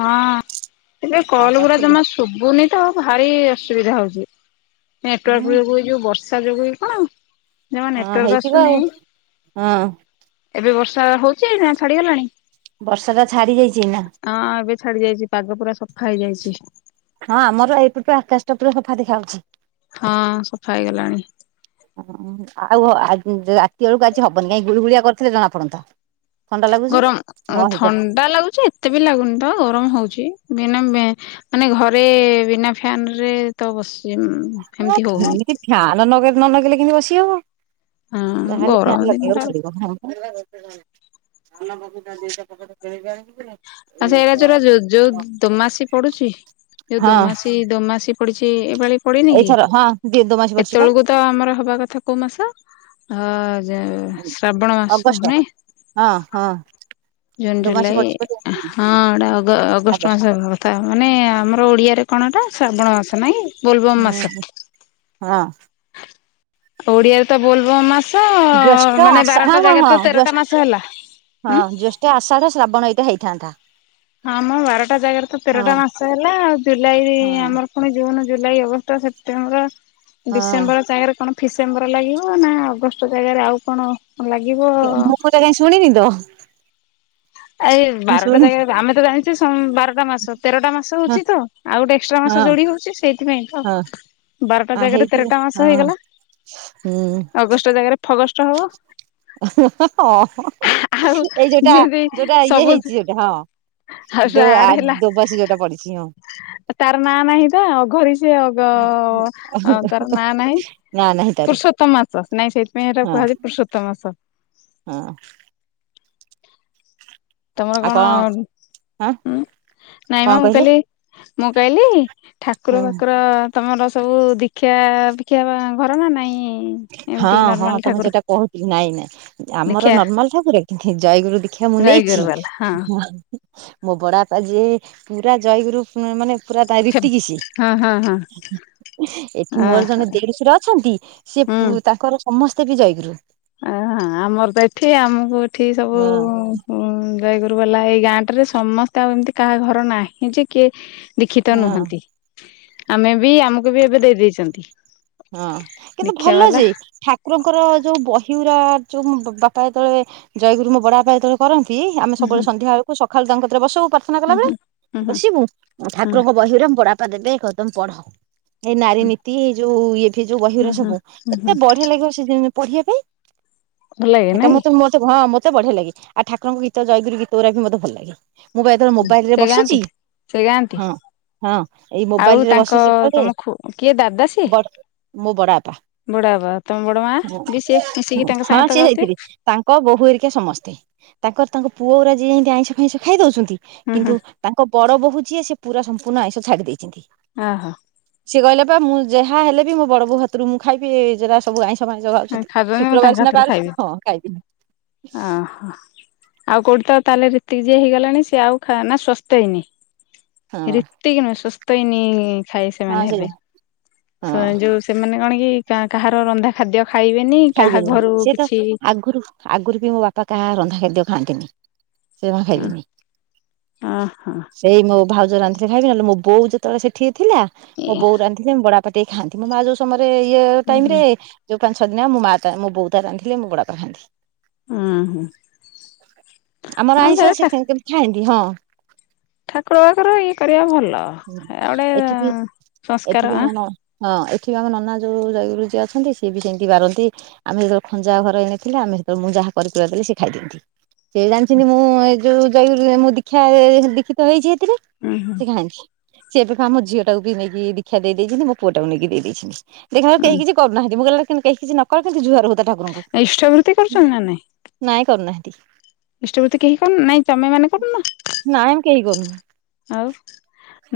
ହଁ। ଏ କଣ କଲ୍ ଗୁରା କରୁଥିଲି? ଜମା ଶୁ ଶୁଭୁନି ତ ଭାରି ଇ ଅସୁବିଧା ହଉଚି। ହୁଁ ନେଟୱାର୍କ ବି ଯୋଉ ବର୍ଷା ଯୋଗୁ କି କଣ ଜମା ହଁ ନେଟୱାର୍କ ହେଇଥିବ ଆସୁନି। ଆଉ। ହଁ। ଏବେ ବର୍ଷା ହଉଚି ନା ଛାଡିଗଲାଣି? ବର୍ଷା ଟା ଛାଡି ଯାଇଚି ଏଇନା। ଅଁ ଏବେ ଛାଡି ଯାଇଚି ପାଗ ପୁରା ସଫା ହେଇଯାଇଚି। ହଁ ଆମର ଏଇପଟ ଆକାଶଟା ପୁରା ସଫା ଦେଖା ଯାଉଚି। ହଁ ସଫା ହେଇଗଲାଣି। ଆଉ ରାତି ବେଳକୁ ଆଜି ହବନି। ଯାଇଁ ଗୁଳୁଗୁଳିଆ କରିଥିଲେ ଜଣା ପଡନ୍ତା। ଥଣ୍ଡା ଲାଗୁଛି। ଗରମ୍ ନ ହେଇପାରେ ଥଣ୍ଡା ଲାଗୁଚି ଏତେ ବି ଲାଗୁନି ତ ଗରମ୍ ହଉଚି। [unintelligible] ମାନେ ଘରେ ବିନା ଫ୍ୟାନ ରେ ତ ବସି ଏମିତି ହଉନି। ହେମିତି ଫ୍ୟାନ୍ ନ ନଗେଇଲେ କେମତି ବସି ହବ। ହଁ ଯାହେଲେ ଗରମ ଫ୍ୟାନ ଦିନଟା ଲଗେଇବାକୁ ପଡିବ। [unintelligible] ଆଉ ସେରା ଯଉରା ଯୋଉ ଯୋଉ ଦୋମାସି ପଡୁଚି ଯୋଉ ହଁ ଦୋମାସି ଦୋମାସି ପଡିଛି ଏ ପାଳି ପଡିନି କି? ଏଇଥର ହଁ। ଦି ଦୋମାସି ପଡିଛି ପା ଏତେବେଳକୁ ତ ଆମର ହବା କଥା କୋଉ ମାସ? ଅ ଯେ ଶ୍ରାବଣ ମାସ ଅଗଷ୍ଟ ନାଇଁ? ହଁ ହଁ। ଜୁନ୍, ଦୋମାସି ଜୁଲାଇ ପଡିଛି ବୋଲି ହଁ ଏଇଟା ଅଗ ଅଗଷ୍ଟ ମାସରେ ତା ମାନେ ଆମର ଓଡ଼ିଆରେ କଣ ଏଇଟା ଶ୍ରାବଣ ମାସ ନାଇଁ କି? ହୁଁ ହୁଁ ହଁ। ଓଡିଆରେ ତ ବୋଲବମ୍ ମାସ। ଅ ଜ୍ୟେଷ୍ଠ ମାନେ ଆଷା ହଁ ବାରଟା ହଁ ଜାଗାରେ ହଁ ତ ତେରଟା ଜ୍ୟେଷ୍ଠ ମାସ ହେଲା। ହଁ। ହୁଁ ଜ୍ୟେଷ୍ଠ, ଆଷାଢ, ଶ୍ରାବଣ ଏଇଟା ହେଇଥାନ୍ତା। ଆମ ବାରଟା ଜାଗାରେ ତ ହଁ ତେରଟା ମାସ ହେଲା ଆଉ, ଜୁଲାଇ ହଁ ଆମର ପୁଣି June, July, August, September, December ହଁ ଜାଗା ରେ କଣ ଫିସେମ୍ବର ଲାଗିବ ନା ଅଗଷ୍ଟ ଜାଗାରେ ଆଉ କଣ ଲାଗିବ? ଏଟା କାଇଁ ଶୁଣିନି ତ। ଆ ଏଇ ମୁଁ ବାରଟା ଶୁଣିନି ଜାଗାରେ ଆମେ ତ ଜାଣିଛେ ସମ୍ ବାରଟା ଟା ମାସ ତେରଟା ମାସ ହଁ ହଉଚି ତ ଆଉ ଗୋଟେ ଏକ୍ସଟ୍ରା ହଁ ମାସ ଯୋଡି ହଉଚି ସେଇଥିପାଇଁ ତ ହଁ ବାରଟା ଆ ଜାଗାରେ ହେଇଥିବ ତେରଟା ମାସ ହଁ ହେଇଗଲା। ହୁଁ ଅଗଷ୍ଟ ଜାଗାରେ ଫଗଷ୍ଟ ହବ। ହଁ ହଁ। ଆଉ ଏଇ ଯୋଉଟା ଯେମିତି ଯୋଉଟା ଇଏ ସବୁ ହେଇଚି ଯୋଉଟା ହଁ। ଦୋ ଆ ଆଡ ହେଲା ଦୋ ମାସି ଯୋଉଟା ପଡିଚି ହଁ। ତାର ନାଁ ନାହିଁ ତ ଅଘରି ସେ ଅଗ ତାର ନାଁ ନାହିଁ। ନା ନାହିଁ ତାରି ପୁରୁଷୋ ତମ ମାସ। ନାଇଁ ସେଥିପାଇଁ ଏଇଟା ହଁ କୁହାଯାଇଚି ପୁରୁଷୋତ୍ତମ ମାସ। ହଁ। ତମର କଣ ହଁ ଉଁ ନାଇଁ କଣ ମ ମୁଁ କହିଲେ କହଲି ମୁଁ କହିଲି ଠାକୁର ହୁଁ ଫାକୁର ତମର ସବୁ ଦୀକ୍ଷା ଫିକ୍ଷା ଘର ନା ନାଇଁ ଏମିତି ହଁ ହଁ ନର୍ମାଲ ତମେ ଠାକୁର ସେଟା କହୁ ନାଇଁ ନାଇଁ। ଆମର ଦୀକ୍ଷା ନର୍ମାଲ ଠାକୁରେ ଖି ଜୟଗୁରୁ ଦୀକ୍ଷା ମୁଁ ନେଇଛି। ଜୟଗୁରୁ ବାଲା ହଁ ମୋ ବଡପା ଯିଏ ପୁରା ଜୟଗୁରୁ ମାନେ ପୁରା ଡାଇରେକଟ ଗିସି ହଁ ହଁ ହଁ ଏଠି ଅ ମୋର ଜଣେ ଦେଢଶୁର ଅଛନ୍ତି ଯେ ପୁ ତାଙ୍କର ସମସ୍ତେ ବି ଜୟଗୁରୁ। ଆ ହା ଆମର ତ ଏଠି ଆମକୁ ଏଠି ସବୁ ହଁ ହୁଁ ଜୟଗୁରୁ ବାଲା ଏଇ ଗାଁ ଟାରେ ସମସ୍ତେ ଆଉ ଏମିତି କାହା ଘର ନାହିଁ ଯେ କିଏ ଦୀଖିତ ହଁ ନୁହନ୍ତି ଆମେ ବି ଆମକୁ ବି ଏବେ ଦେଇ ଦେଇଛନ୍ତି। ହଁ କିନ୍ତୁ ଭଲ ଯେ ଠା କୁରଙ୍କର ଯୋଉ ବହିଉରା ଯୋଉ ବାପା ଯେତେବେଳେ ଜୟଗୁରୁ ମୋ ବଡ ବାପା ଯେତେବେଳେ କରନ୍ତି ଆମେ ହୁଁ ହୁଁ ସବୁବେଳେ ସନ୍ଧ୍ୟା ବେଳକୁ ସକାଳୁ ତାଙ୍କକତିରେ ବସଉ ପା ମନା ହୁଁ କଲା ବଳେ ହୁଁ ହୁଁ ହୁଁ ବସିବୁ ହୁଁ ଠାକୁରଙ୍କ ବହିର ପଢାପା ଦି କଦମ ପଢ। ଏଇ ନାରୀ ନୀତି ଏଇ ଯୋଉ ଏବେ ଯୋଉ ବହି ହୁଁ ଉରା ହୁଁ ସବୁ ହୁଁ ହୁଁ ଏତେ ବଢିଆ ଲାଗିବ ସେ ଯେମିତି ପଢିବା ପାଇଁ ଭଲ ଲାଗେ ଏଟା ନାଇଁ ମତେ ମ ମତେ ହଁ ମତେ ବଢିଆ ଲାଗେ ଆ ଠାକୁରଙ୍କ ଗୀତ ଜୟଗୁରୁ ଗୀତ ଗୁରା ବି ମୋତେ ଭଲ ଲାଗେ। ମୁଁ ବା ଏଥର ମୋବାଇଲରେ ସେ ଗାଆନ୍ତି? ବସୁଛି। ସେ ଗାଆନ୍ତି ହଁ ହଁ ଏଇ ଆଉ ମୋବାଇଲରେ ତାଙ୍କ ବସୁଛି ଘରେ। ତମ ଖୁ କିଏ ଦା ବର ମୁଁ ବଡ ବାପା ବଡ ବାପା ତମେ ବଡ ମା ବି ସେ ମିଶିକି ତାଙ୍କ ହଁ ସାଙ୍ଗେ ତ ସିଏ ଯାଇଥିଲେ ଗାଉଥିବେ? ତାଙ୍କ ବୋହୂ ଏରିକା ସମସ୍ତେ ତାଙ୍କର ତାଙ୍କ ପୁଅ ଉରା ଯିଏ ଯେମିତି ଏମତି ଆଇଁଷ ଫାଇଁଷ ଖାଇ ଦଉଛନ୍ତି ହୁଁ ହୁଁ କିନ୍ତୁ ତାଙ୍କ ବଡ ବୋହୂ ଯିଏ ସେ ପୁରା ସମ୍ପୂର୍ଣ୍ଣ ଆଇଁଷ ଛାଡି ଦେଇଛନ୍ତି। ହଁ ହଁ। ସିଏ କହିଲେ ପା ମୁଁ ଯାହା ହେଲେ ବି ମୋ ବଡ ବୋଉ ହାତରୁ ମୁଁ ଖାଇବି ଯରା ସବୁ ଆଇ ସ ଫାଇସ ବାରୁଛନ୍ତି ଖାଉଛନ୍ତି ମୁଁ ତାଙ୍କ ଶୁକ୍ରବାର ସିନା ହାତରୁ ବାରୁ ହଁ ଖାଇବି। ଓ ହୋ! ଆଉ କୋଉଠି ତ ତାହେଲେ ଯେତିକି ଯିଏ ହେଇଗଲେଣି ସିଏ ଆଉ ଖା ନା ସୁସ୍ଥ ହେଇନି ହଁ ରେ ସେତିକ ନୁଁହ ସୁସ୍ଥ ହେଇନି ଖାଇ ହଁ ସେମାନେ ସେ ହେବେ। ହଁ ସ ଯୋଉ ସେମାନେ କଣ କି କା କାହାର ରନ୍ଧା ଖାଦ୍ୟ ଖାଇବେନି କାହା ଖାଇବେନି ଘରୁ ସିଏ ତ କିଛି ଆଗରୁ ଆଗରୁ ବି ମୋ ବାପା କାହା ରନ୍ଧା ଖାଦ୍ୟ ଖାଆନ୍ତିନି। ସେ ଜମା ଅ ଖାଇବେନି। ଓହୋ ଏଇ ମୋ ଭାଉଜ ରାନ୍ଧିଥିଲେ ଖାଇବେ ନହେଲେ ମୋ ବୋଉ ଯେତେବେଳେ ସେଠି ଥିଲା ଏ ମୋ ବୋଉ ରାନ୍ଧିଲେ ମୋ ବଡବାପା ଟିକେ ଖାଆନ୍ତି। ମୋ ମା ଯୋଉ ସମୟରେ ଇଏ ହୁଁ ଟାଇମ ହୁଁ ରେ ଯୋଉ ପାଞ୍ଚ ଛଅ ଦିନ ଆ ମୋ ମା ମୋ ବୋଉତା ରାନ୍ଧିଲେ ମୋ ବଡବାପା ଖାଆନ୍ତି। ହୁଁ ହୁଁ ଆମର ହଁ ଆଇଁଷ ସେଟା ଆସିଥାଏ କିନ୍ତୁ କେବେ ଖାଏନି ହଁ। ଠାକୁର ବାକୁର ଇଏ କରିବା ଭଲ। ଏ ଗୋଟେ ଏଠିବି ସଂସ୍କାର ଏଠିବି ଆଁ ଆମନ ହଁ ଏଠି ଆମ ନନା ଯୋଉ ଜୟଗୁରୁ ଯିଏ ଅଛନ୍ତି ସିଏ ବି ସେମିତି ବାରନ୍ତି। ଆମେ ଯେତେବେଳେ ଖଞ୍ଜା ଘର ହେଇନଥିଲା ଆମେ ସେତେବେଳେ ମୁଁ ଯାହା କାରିକୁରା ଦେଲେ ସେ ଖାଇ ଦଉଥିଲେ। ସେ ଜାଣିଛନ୍ତି ମୁଁ ଏ ଯୋଉ ଜୟଗୁରୁ ମୁଁ ଦୀକ୍ଷା ଦୀକ୍ଷିତ ହେଇଛି ହେଥିରେ ଉଁ ହୁଁ ସେ ଖାଆନ୍ତି ସିଏ ଏବେ ପା ମୋ ଝିଅ ଟାକୁ ବି ନେଇକି ଦୀକ୍ଷା ଦେଇ ଦେଇଛନ୍ତି ମୋ ପୁଅ ଟାକୁ ନେଇକି ଦେଇ ଦେଇଛନ୍ତି। ଦେଖିଲାବେଳକୁ ହୁଁ କେହି କିଛି କରୁନାହାନ୍ତି ମୁଁ କହିଲି କେହି କିଛି ନ କରୁଛନ୍ତି ଜୁଆର ହୋଉଥା ଠାକୁରଙ୍କୁ। ଇଷ୍ଟାବୃତ୍ତି କରୁଛନ୍ତି ନା ନାଇଁ? ନାଇଁ କରୁନାହାନ୍ତି। ଇଷ୍ଟାବୃତ୍ତି କେହି କରୁ ନାଇଁ ତମେ ମାନ କରୁନ କି? ନାଇଁ ଆମେ କେହି କରୁନୁ। ଆଉ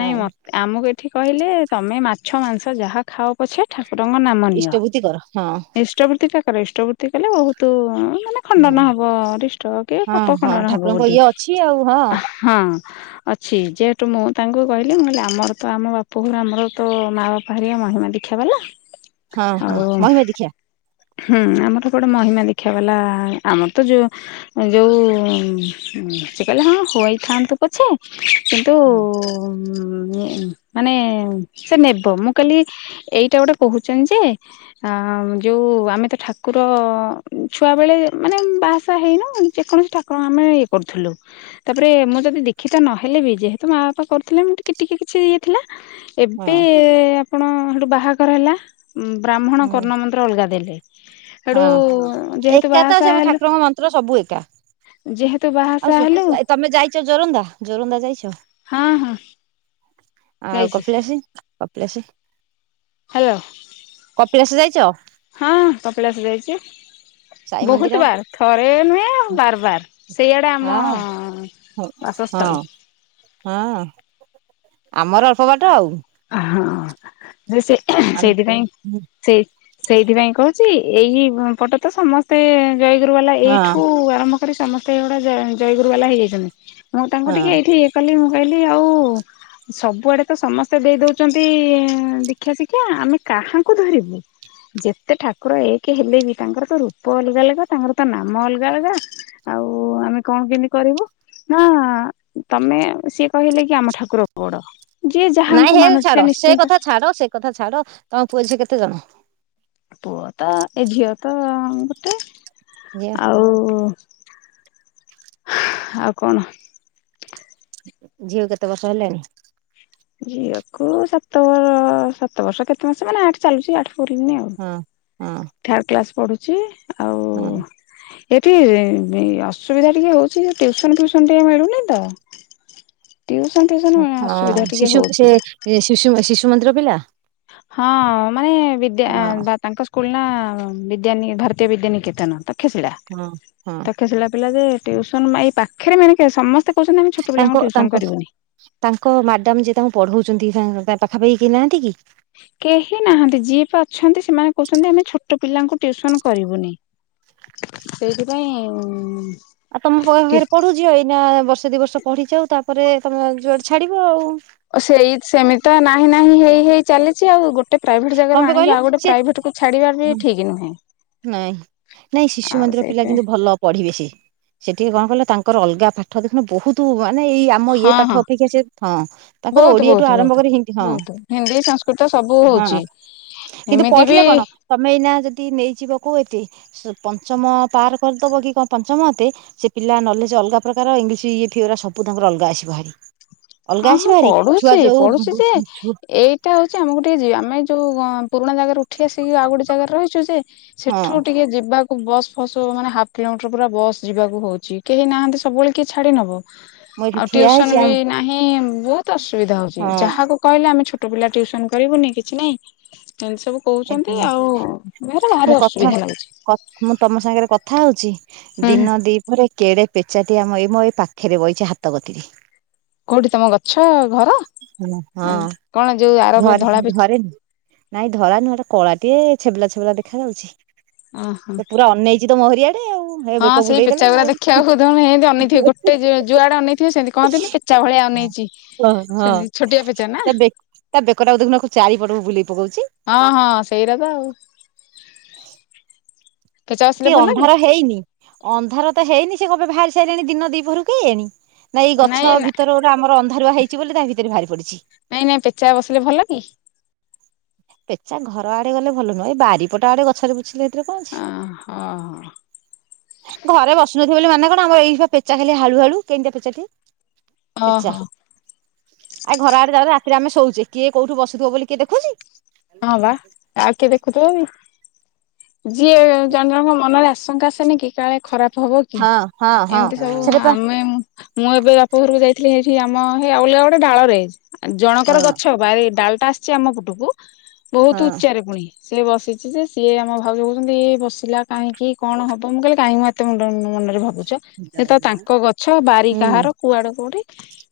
ନାଇଁ ମତେ ଆମକୁ ଏଠି କହିଲେ ତମେ ମାଛ ମାଂସ ଯାହା ଖାଅ ପଛେ ଠାକୁରଙ୍କ ନାମ ନିଅ। ଇଷ୍ଟଭୂତି କର ହଁ ଇସ୍ ଇଷ୍ଟଭୃତିଟା କର ଇଷ୍ଟଭୃତି କଲେ ବହୁତ ମାନେ ହଁ। ଖଣ୍ଡନ ହବ ରିଷ୍ଟ କି ହଁ ପାପ ହଁ ଖଣ୍ଡନ ହବ ଠାକୁରଙ୍କ ଗୋଟି ଇଏ ଅଛି ଆଉ ହଁ। ଅଛି ଯେହେତୁ ମୁଁ ତାଙ୍କୁ କହିଲି ମୁଁ କହିଲି ଆମର ତ ଆମ ବାପ ଘର ଆମର ତ ମାଆ ବାପା ହେରିଆ ମହିମା ଦିକ୍ଷା ବାଲା। ହଁ ହଁ ଆଉ ମହିମା ଦୀକ୍ଷା ହୁଁ ଆମର ତ ସେପଟେ ମହିମା ଦିକ୍ଷା ବାଲା ଆମର ତ ଯୋଉ ଯୋଉ ସେ କହିଲେ ହଁ ହୋଇଥାଆନ୍ତୁ ପଛେ। କିନ୍ତୁ ହଁ ତାକୁ ନେ ମାନେ ସେ ନେବ। ମୁଁ କହିଲି ଏଇଟା ଗୋଟେ କହୁଚନ୍ତି ଯେ ଆ ଯୋଉ ଆମେ ତ ଠାକୁର ଛୁଆ ବେଳେ ମାନେ ବାହା ସାହା ହେଇନୁ। ଯେକୌଣସି ଠା ତାକୁ ଆମେ ଇଏ କରୁଥିଲୁ। ତାପରେ ମୁଁ ଯଦି ଦି ଶିକ୍ଷିତା ନହେଲେ ବି ଯେହେତୁ ମା ବାପା କରୁଥିଲେ। ମୁଁ ଟିକେ ଟିକେ କିଛି ଇଏ ଥିଲା। ହଁ ଏବେ ଆପଣ ହେଠୁ ବାହାଘର ହେଲା। ବ୍ରାହ୍ମଣ ହୁଁ କର୍ଣ୍ଣ ମନ୍ତ୍ର ଅଲଗା ଦେଲେ। ହେଠୁ ହଁ ଯେହେତୁ ଏକା ତ ସେ ବାହାଶାହା ହେଲୁ ଠାକୁରଙ୍କ ମନ୍ତ୍ର ସବୁ ଏକା। ଯେହେତୁ ବାହା ଆଉ ସାହା ହେଲୁ ତମେ ଯାଇଚ ଜୋରନ୍ଦା ଜୋରନ୍ଦା ଯାଇଛ। ହଁ ହଁ ଆଉ ଯାଇଛି କପିଳାଶେ କପିଳାଶେ ହ୍ୟାଲୋ କପିଳାସ ଯାଇଚ। ହଁ କପିଳାସ ଯାଇଚି ସାଇ ମନ୍ଦିର ବହୁତ ବାର ଥରେ ନୁହେଁ ଆଉ ବାରବାର ସେଇଆଡ଼େ ଆମ ହଁ ହଁ ବାସସ୍ଥଳୀ। ହଁ ଆମର ଅଳ୍ପ ବାଟ ଆଉ। ହଁ ଯେ ସେ ଆମେ ସେଇଥିପାଇଁ ସେଇ ସେଇଥିପାଇଁ କହୁଚି ଏହି ପଟ ତ ସମସ୍ତେ ଜୟଗୁରୁବାଲା ହଁ ଏଇଠୁ ଆରମ୍ଭ କରି ସମସ୍ତେ ଏଇଗୁଡା ଜୟ ଜୟଗୁରୁବାଲା ହେଇଯାଇଛନ୍ତି। ମୁଁ ତାଙ୍କୁ ଟିକେ ହଁ ଏଇଠି ଇଏ କଲି ମୁଁ କହିଲି ଆଉ ସବୁଆଡ଼େ ତ ସମସ୍ତେ ଦେଇ ଦଉଚନ୍ତି ଦୀକ୍ଷା ଶିକ୍ଷା ଆମେ କାହାଙ୍କୁ ଧରିବୁ। ଯେତେ ଠାକୁର ଏକେ ହେଲେ ବି ତାଙ୍କର ତ ରୂପ ଅଲଗା ଅଲଗା ତାଙ୍କର ତ ନାମ ଅଲଗା ଅଲଗା। ଆଉ ଆମେ କଣ କେମିତି କରିବୁ। ହଁ ତମେ ସିଏ କହିଲେ କି ଆମ ଠାକୁର ବଡ଼। ନାଇଁ ହେ ଛାଡ଼ ସେ କଥା ଛାଡ଼ ସେ କଥା ଛାଡ଼ ତମ ପୁଅ ଝିଅ କେତେ ଜଣ। ପୁଅ ତ ଏ ଝିଅ ତ ଗୋଟେ ଝିଅ ଆଉ। ଆଉ କଣ? ଝିଅ କେତେ ବର୍ଷ ହେଲାଣି। ଝିଅକୁ ସାତ ବ ସାତ ବର୍ଷ କେତେ ମାସ ମାନେ ଆଠ ଚାଲୁଚି ଆଠେ। କରିନି ଆଉ ହଁ ଥାର୍ଡ କ୍ଲାସ ପଢ଼ୁଛି। ହେଇ ଏଠି ଅସୁବିଧା ଟିକେ ହଉଛି ଟିୟୁସନ ଫ୍ୟୁସନ ଟିକେ ମିଳୁନି ତ। ଟିୟୁସନ ଫିୟୁସନ ଆଁ ଅସୁବିଧା ଟିକେ ହଉଛି ଏ ଶିଶୁ ଶିଶୁ ମନ୍ଦିର ପିଲା। ହଁ ମାନେ ବିଦ୍ୟା ହଁ ବା ତାଙ୍କ ସ୍କୁଲ ନା ବିଦ୍ୟା ନି ଭାରତୀୟ ବିଦ୍ୟା ନିକେତନ ତ। ତକ୍ଷଶିଳା ହଁ ହଁ ତକ୍ଷଶିଳା ପିଲା ଯେ ଟିୟୁସନ ମା ପାଖରେ ମିଳି ଯିବା ସମସ୍ତେ କହୁଛନ୍ତି। ଆମେ ଛୁ ତାଙ୍କ ତାଙ୍କ ତାଙ୍କ ମ୍ୟାଡ଼ାମ୍ ଯିଏ ତାଙ୍କୁ ପଢଉଛନ୍ତି। ତାଙ୍କ ତା ପାଖାପାଖି କେହି ନାହାନ୍ତି କି? କେହି ନାହାନ୍ତି ଯିଏ ପା ଅଛନ୍ତି ସେମାନେ କହୁଛନ୍ତି ଆମେ ଛୋଟ ପିଲାଙ୍କୁ ଟିଉସନ କରିବୁନି। ସେଇଥିପାଇଁ ଆଉ ତମଖରେ ପଢୁଛ ଏଇନା ବର୍ଷେ ଦି ବର୍ଷ ପଢିଚ ଆଉ ତାପରେ ତମେ ଯୁଆଡେ ଛାଡିବ ଆଉ। ଓ ସେଇ ସେମିତି ତ ନାହିଁ ନାହିଁ ହେଇ ହେଇ ଚାଲିଛି ଆଉ ଗୋଟେ ଗୋଟ ପ୍ରାଇଭେଟ କଣ ଜାଗାରୁ ପାଇଁ କହିଲ ଆଣିକି ଆଉ ଗୋଟ ସିଏ ପ୍ରାଇଭେଟକୁ ଛାଡାର ବି ଠିକ ନୁହେଁ। ନାଇଁ ନାଇଁ ଶିଶୁ ଆଉ ମନ୍ଦିର ପିଲା ସେଇଥିପାଇଁ କିନ୍ତୁ ଭଲ ପଢିବେଶି ସେ ଟିକେ କଣ କଲେ ତାଙ୍କର ଅଲଗା ପାଠ ଦେଖୁିଲୁ ବହୁତ ମାନେ ଏଇ ଆମ ହଁ ଇ ହଁ ପାଠ ଅପେକ୍ଷା ସ ହଁ ତାଙ୍କର ବହୁତ ଓଡିଆଠୁ ଆରମ୍ଭ କରି ହି ହଁ। ତ ସବୁ ହଁ ହଉଛି ଏମିତି ବି ସମୟନା ଯଦି ନେଇଯିବାକୁ ଏତେ ପଞ୍ଚମ ପାର କରିଦବ କି କଣ ପଞ୍ଚମ ଏତେ ସେ ପିଲା ନଲେଜ ଅଲଗା ପ୍ରକାର ଇଂଲିଶ ଇଏ ସବୁ ତାଙ୍କର ଅଲଗା ଆସିବ ଭାରି ଅଲଗା ହଁ ହଁ ଆସିବ ଭାରି ଛୁଆ ପଢୁଛି ଯୋଉ ପଢୁଛି ଯେ ହଁ ଏଇ ସେ ହଉଛି ଆମକୁ ଟିକେ ଯିବା ଆମେ ଯୋଉ ପୁରୁଣା ଜାଗାରେ ଉଠି ଆସିକି ଆଉ ଗୋଟେ ଜାଗାରେ ରହିଛୁ ଯେ ସେଠୁ ଟିକେ ଯିବାକୁ ବସ୍ ଫସ୍ ମାନେ ହାଫ୍ କିଲୋମିଟର ପୁରା ବସ୍ ଯିବାକୁ ହଉଛି କେହି ନାହାନ୍ତି ସବୁବେଳେ କିଏ ଛାଡି ନବ। ମୁଁ ଏଠି ଆଉ ଠିଆ ଟିଉସନ ହେଇଛି ବି ଆଉ ନାହିଁ ବହୁତ ଅସୁବିଧା ହଉଛି ହଁ ଯାହାକୁ କହିଲେ ଆମେ ଛୋଟ ପିଲା ଟିଉସନ କରିବୁନି କିଛି ନାଇଁ ଏମିତି ସବୁ କହୁଛନ୍ତି ଏଠି ଆଉ ଦେହହାର ମୁଁ ଭାରି କଥା ଅସୁବିଧା ଲାଗୁଛି। ମୁଁ ତମ ସାଙ୍ଗରେ କଥା ହଉଛି ହୁଁ ହୁଁ ଦିନ ଦିପ ମୋ କେଡେ ପେଚାଟି ଆମ ଏଇ ମ ଏଇ ପାଖରେ ବହିଛି ହାତ କତି କଉଠି ତମ ଗଛ ଘର ହଁ ମାନେ କଣ ଯୋଉ ଆର ଘରେ ଧଳା ପେ ଘରେ ନାଇଁ ଧଳା ନୁହଁ ଏଟା କଳା ଟେ ଛେବଲା ଛେବଲା ଦେଖା ଯାଉଛି ଓହୋ ସେ ପୁରା ଅନେଇ [unintelligible] ତ ମରିଆଡ଼େ ଆଉ। ହେ ହଁ ବେକ ସେଇ ବୁଲେଇଦେଲା ପେଚାାଗୁା ଆଉ ଦେଖିବାକୁୋହୁ ସେମତି ଅନଥିବ ଗୋଟେ ଯୁଆଡେଇଥିବେ ସେମିତି କହନ୍ତିନ ଚା ଭଳିଆ ଅନେଇଚି ହଁ ହଁ ସେମିତି ଛୋଟିଆ ପେଚା ନା। ତା ବେ ତା ବେକଟାକୁ ଦେଖୁନା ଚାରିପଟକୁ ବୁଲେଇ ପକଉଛି। ହଁ ହଁ ସେଇଟା ତ ଆଉ। ପେଚା କି ବସିଲେ ଭଲ ଅନ୍ଧାର ହେଇନି ଅନ୍ଧାର ତ ହେଇନି ସେ କଣ ପାଇଁ ବାହାରି ସାରିଲେଣି ଦିନ ଦିପହରୁ କେଜାଣି। ନାଇଁ ଏଇ ଗଛ ଭିତରେ ଗୋଟେ ଆମର ଅନ୍ଧାରୁଆ ହେଇଛି ବୋଲି ତା ଭିତରେ ଭାରି ପଡିଛି। ନାଇଁ ନାଇଁ ପେଚା ବସିଲେ ଭଲ କି? ପେଚା ଘର ଆଡେ ଗଲେ ଭଲ ନୁହେଁ ଏଇ ବାରିପଟ ଆଡେ ଗଛରେ ବସିଲେ ଏଥିରେ କଣ ଅଛି। ଓ ହୋ ହୋ। ଘରେ ବସୁନଥିଲିବ ବୋଲି ମାନେ କଣ ଆମର ଏଇ ପେଚା ଖା ହଳୁ ହାଳୁ କେମିଆ ପେଚାଟି। ପେଚା ଓହୋ ଆ ଘର ଆଡେ ଯ ରାତିରେ ଆମେ ଶୋଉଛେ କିଏ କୋଉଠୁ ବସୁଥିବ ବୋଲି କିଏ ଦେଖୁଛି। ହଁ ବା ଆଉ କିଏ ଦେଖୁଥିବ ଯିଏ ଜଣ ଜଣଙ୍କ ମନରେ ଆସ ଆଶଙ୍କା ସେନ କି କାଳେ ଖରାପ ହବ କି ହଁ ହଁ ହଁ ଏମିତି ସବୁ ସେଟା ପା ଆମେ ମୁଁ ଏବେ ବାପା ଘରକୁ ଯାଇଥିଲି ହେଇଠି ଆମ ହେଇ ଆଉଳିଆ ଗୋଟେ ଡାଳରେ ହଁ ଜଣଙ୍କର ଗଛ ବାର ଡାଲଟା ଆସିଚଛି ଆମ ପୁଟକୁ ବହୁତ ହଁ ଉଚ୍ଚାରେ ପୁଣି ସିଏ ବସିଛି ଯେ ସିଏ ଆମ ଭାଉ କହୁଛନ୍ତି ଇଏ ବସିଲାହିଁକି କଣବ ମୁଁହିଲି [unintelligible] ଏତେଣ୍ଡ ମନରେ ଭାବୁଛ ଯେ ତ ତାଙ୍କ ଗଛ ବାରି ହୁଁ କାହାର କୁଆଡେ କୋଉଠି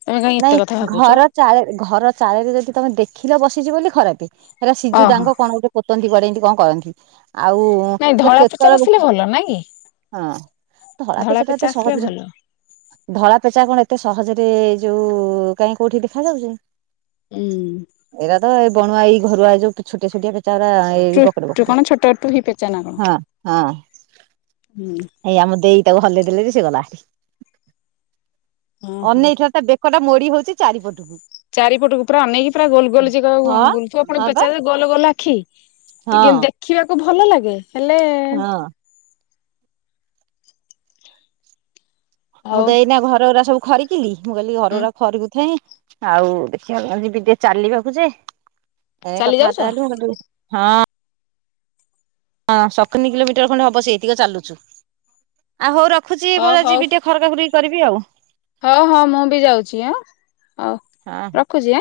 ତମେ କାହିଁ ନାଇଁ ଏତେ କଥା ଭାବୁଛ ଘର ଚା ଘର ଚାଳେରେ ଯଦି ତମେ ଦେଖିଲ ବସିଚ ବୋଲି ଖରାପ। ହେଲା ସିଜୁ ଓହୋ ଡାଙ୍ଗ କଣ ଗୋଟେ ପୋତନ୍ତି କୁଆଡେମି କଣ କରନ୍ତି? ଆଉ ନାଇଁ ସେ ଧଳା ପେଚା କେତେବେଳେ ବସିଲେ ଭଲ ନାଇଁ କି ହଁ ଧରା ଧଳା ପେଚା ଟା ଏତେ ଆସିଲେ ସହଜରେ ଭଲ। ଧଳା ପେଚା କଣ ଏତେ ସହଜରେ ଯୋଉ କାହିଁ କୋଉଠି ଦେଖା ଯାଉଛି। ହୁଁ। ଏଇଟ ତ ଏଇ ବଣୁଆ ଏଇ ଘରୁଆ ଯୋଉ ଛୋଟିଆ ଛୋଟିଆ ପେଚା ଗୁଡ଼ା ଏଇ ପକଡ଼ି ଟୁ କଣ ପକଡ଼ି ଛୋଟ ଟୁହି ପେଚା ନା କଣ? ହଁ ହଁ। ହୁଁ। ଏଇ ଆମ ଦେଇ ତାକୁ ଭଲ ଦେଲେ ବି ସେ ଗଲା ହଁ ହଁ। ଅନେଇଥା ତା ବେକ୍ ପଟା ମୋଡି ହଉଛି ଚାରିପଟକୁ। ଚାରିପଟକୁ ପୁରା ଅନେଇକି ପୁରା ଗୋଲ ଗୋଲ ଯ ହଁ ଗୁଲୁ ଆପଣ ହଁ ବା ପେଚାର ଗୋଲ ଗୋଲ ଆଖି। ଟିକେ ହଁ। ଦେଖିବାକୁ ଭଲ ଲାଗେ ହେଲେ ହଁ ମୁଁ ହଉ ତ ଏଇନା ଘର ଗୁଡା ସବୁ ଖରିିକି ମୁଁ କହିଲି ଘର ଗୁଡା ଖରିକୁଥାଏଁ। ଆଉ ଦେଖିବା ଯିବି ଟିକେ ଚାଲିବାକୁ ଯେ ଏ ଚାଲି ଯାଉଛ? କଥାବାର୍ତ୍ତା ହେଲୁ ହଁ। ହଁ ସଖିନି କିଲୋମିଟର ଖଣ୍ଡେ ହବ ସେଇତିକ ଚାଲୁଚୁ ଆଉ ହଉ ରଖୁଛି ହଁ ମୋର ଆ ହଉ। ଯିବି ଟିକେ ଖରକା ଖରିକି କରିବି ଆଉ। ହଁ ହଁ ମୁଁ ବି ଯାଉଛି ଆଁ ହଉ ହଁ ରଖୁଛି ଆ।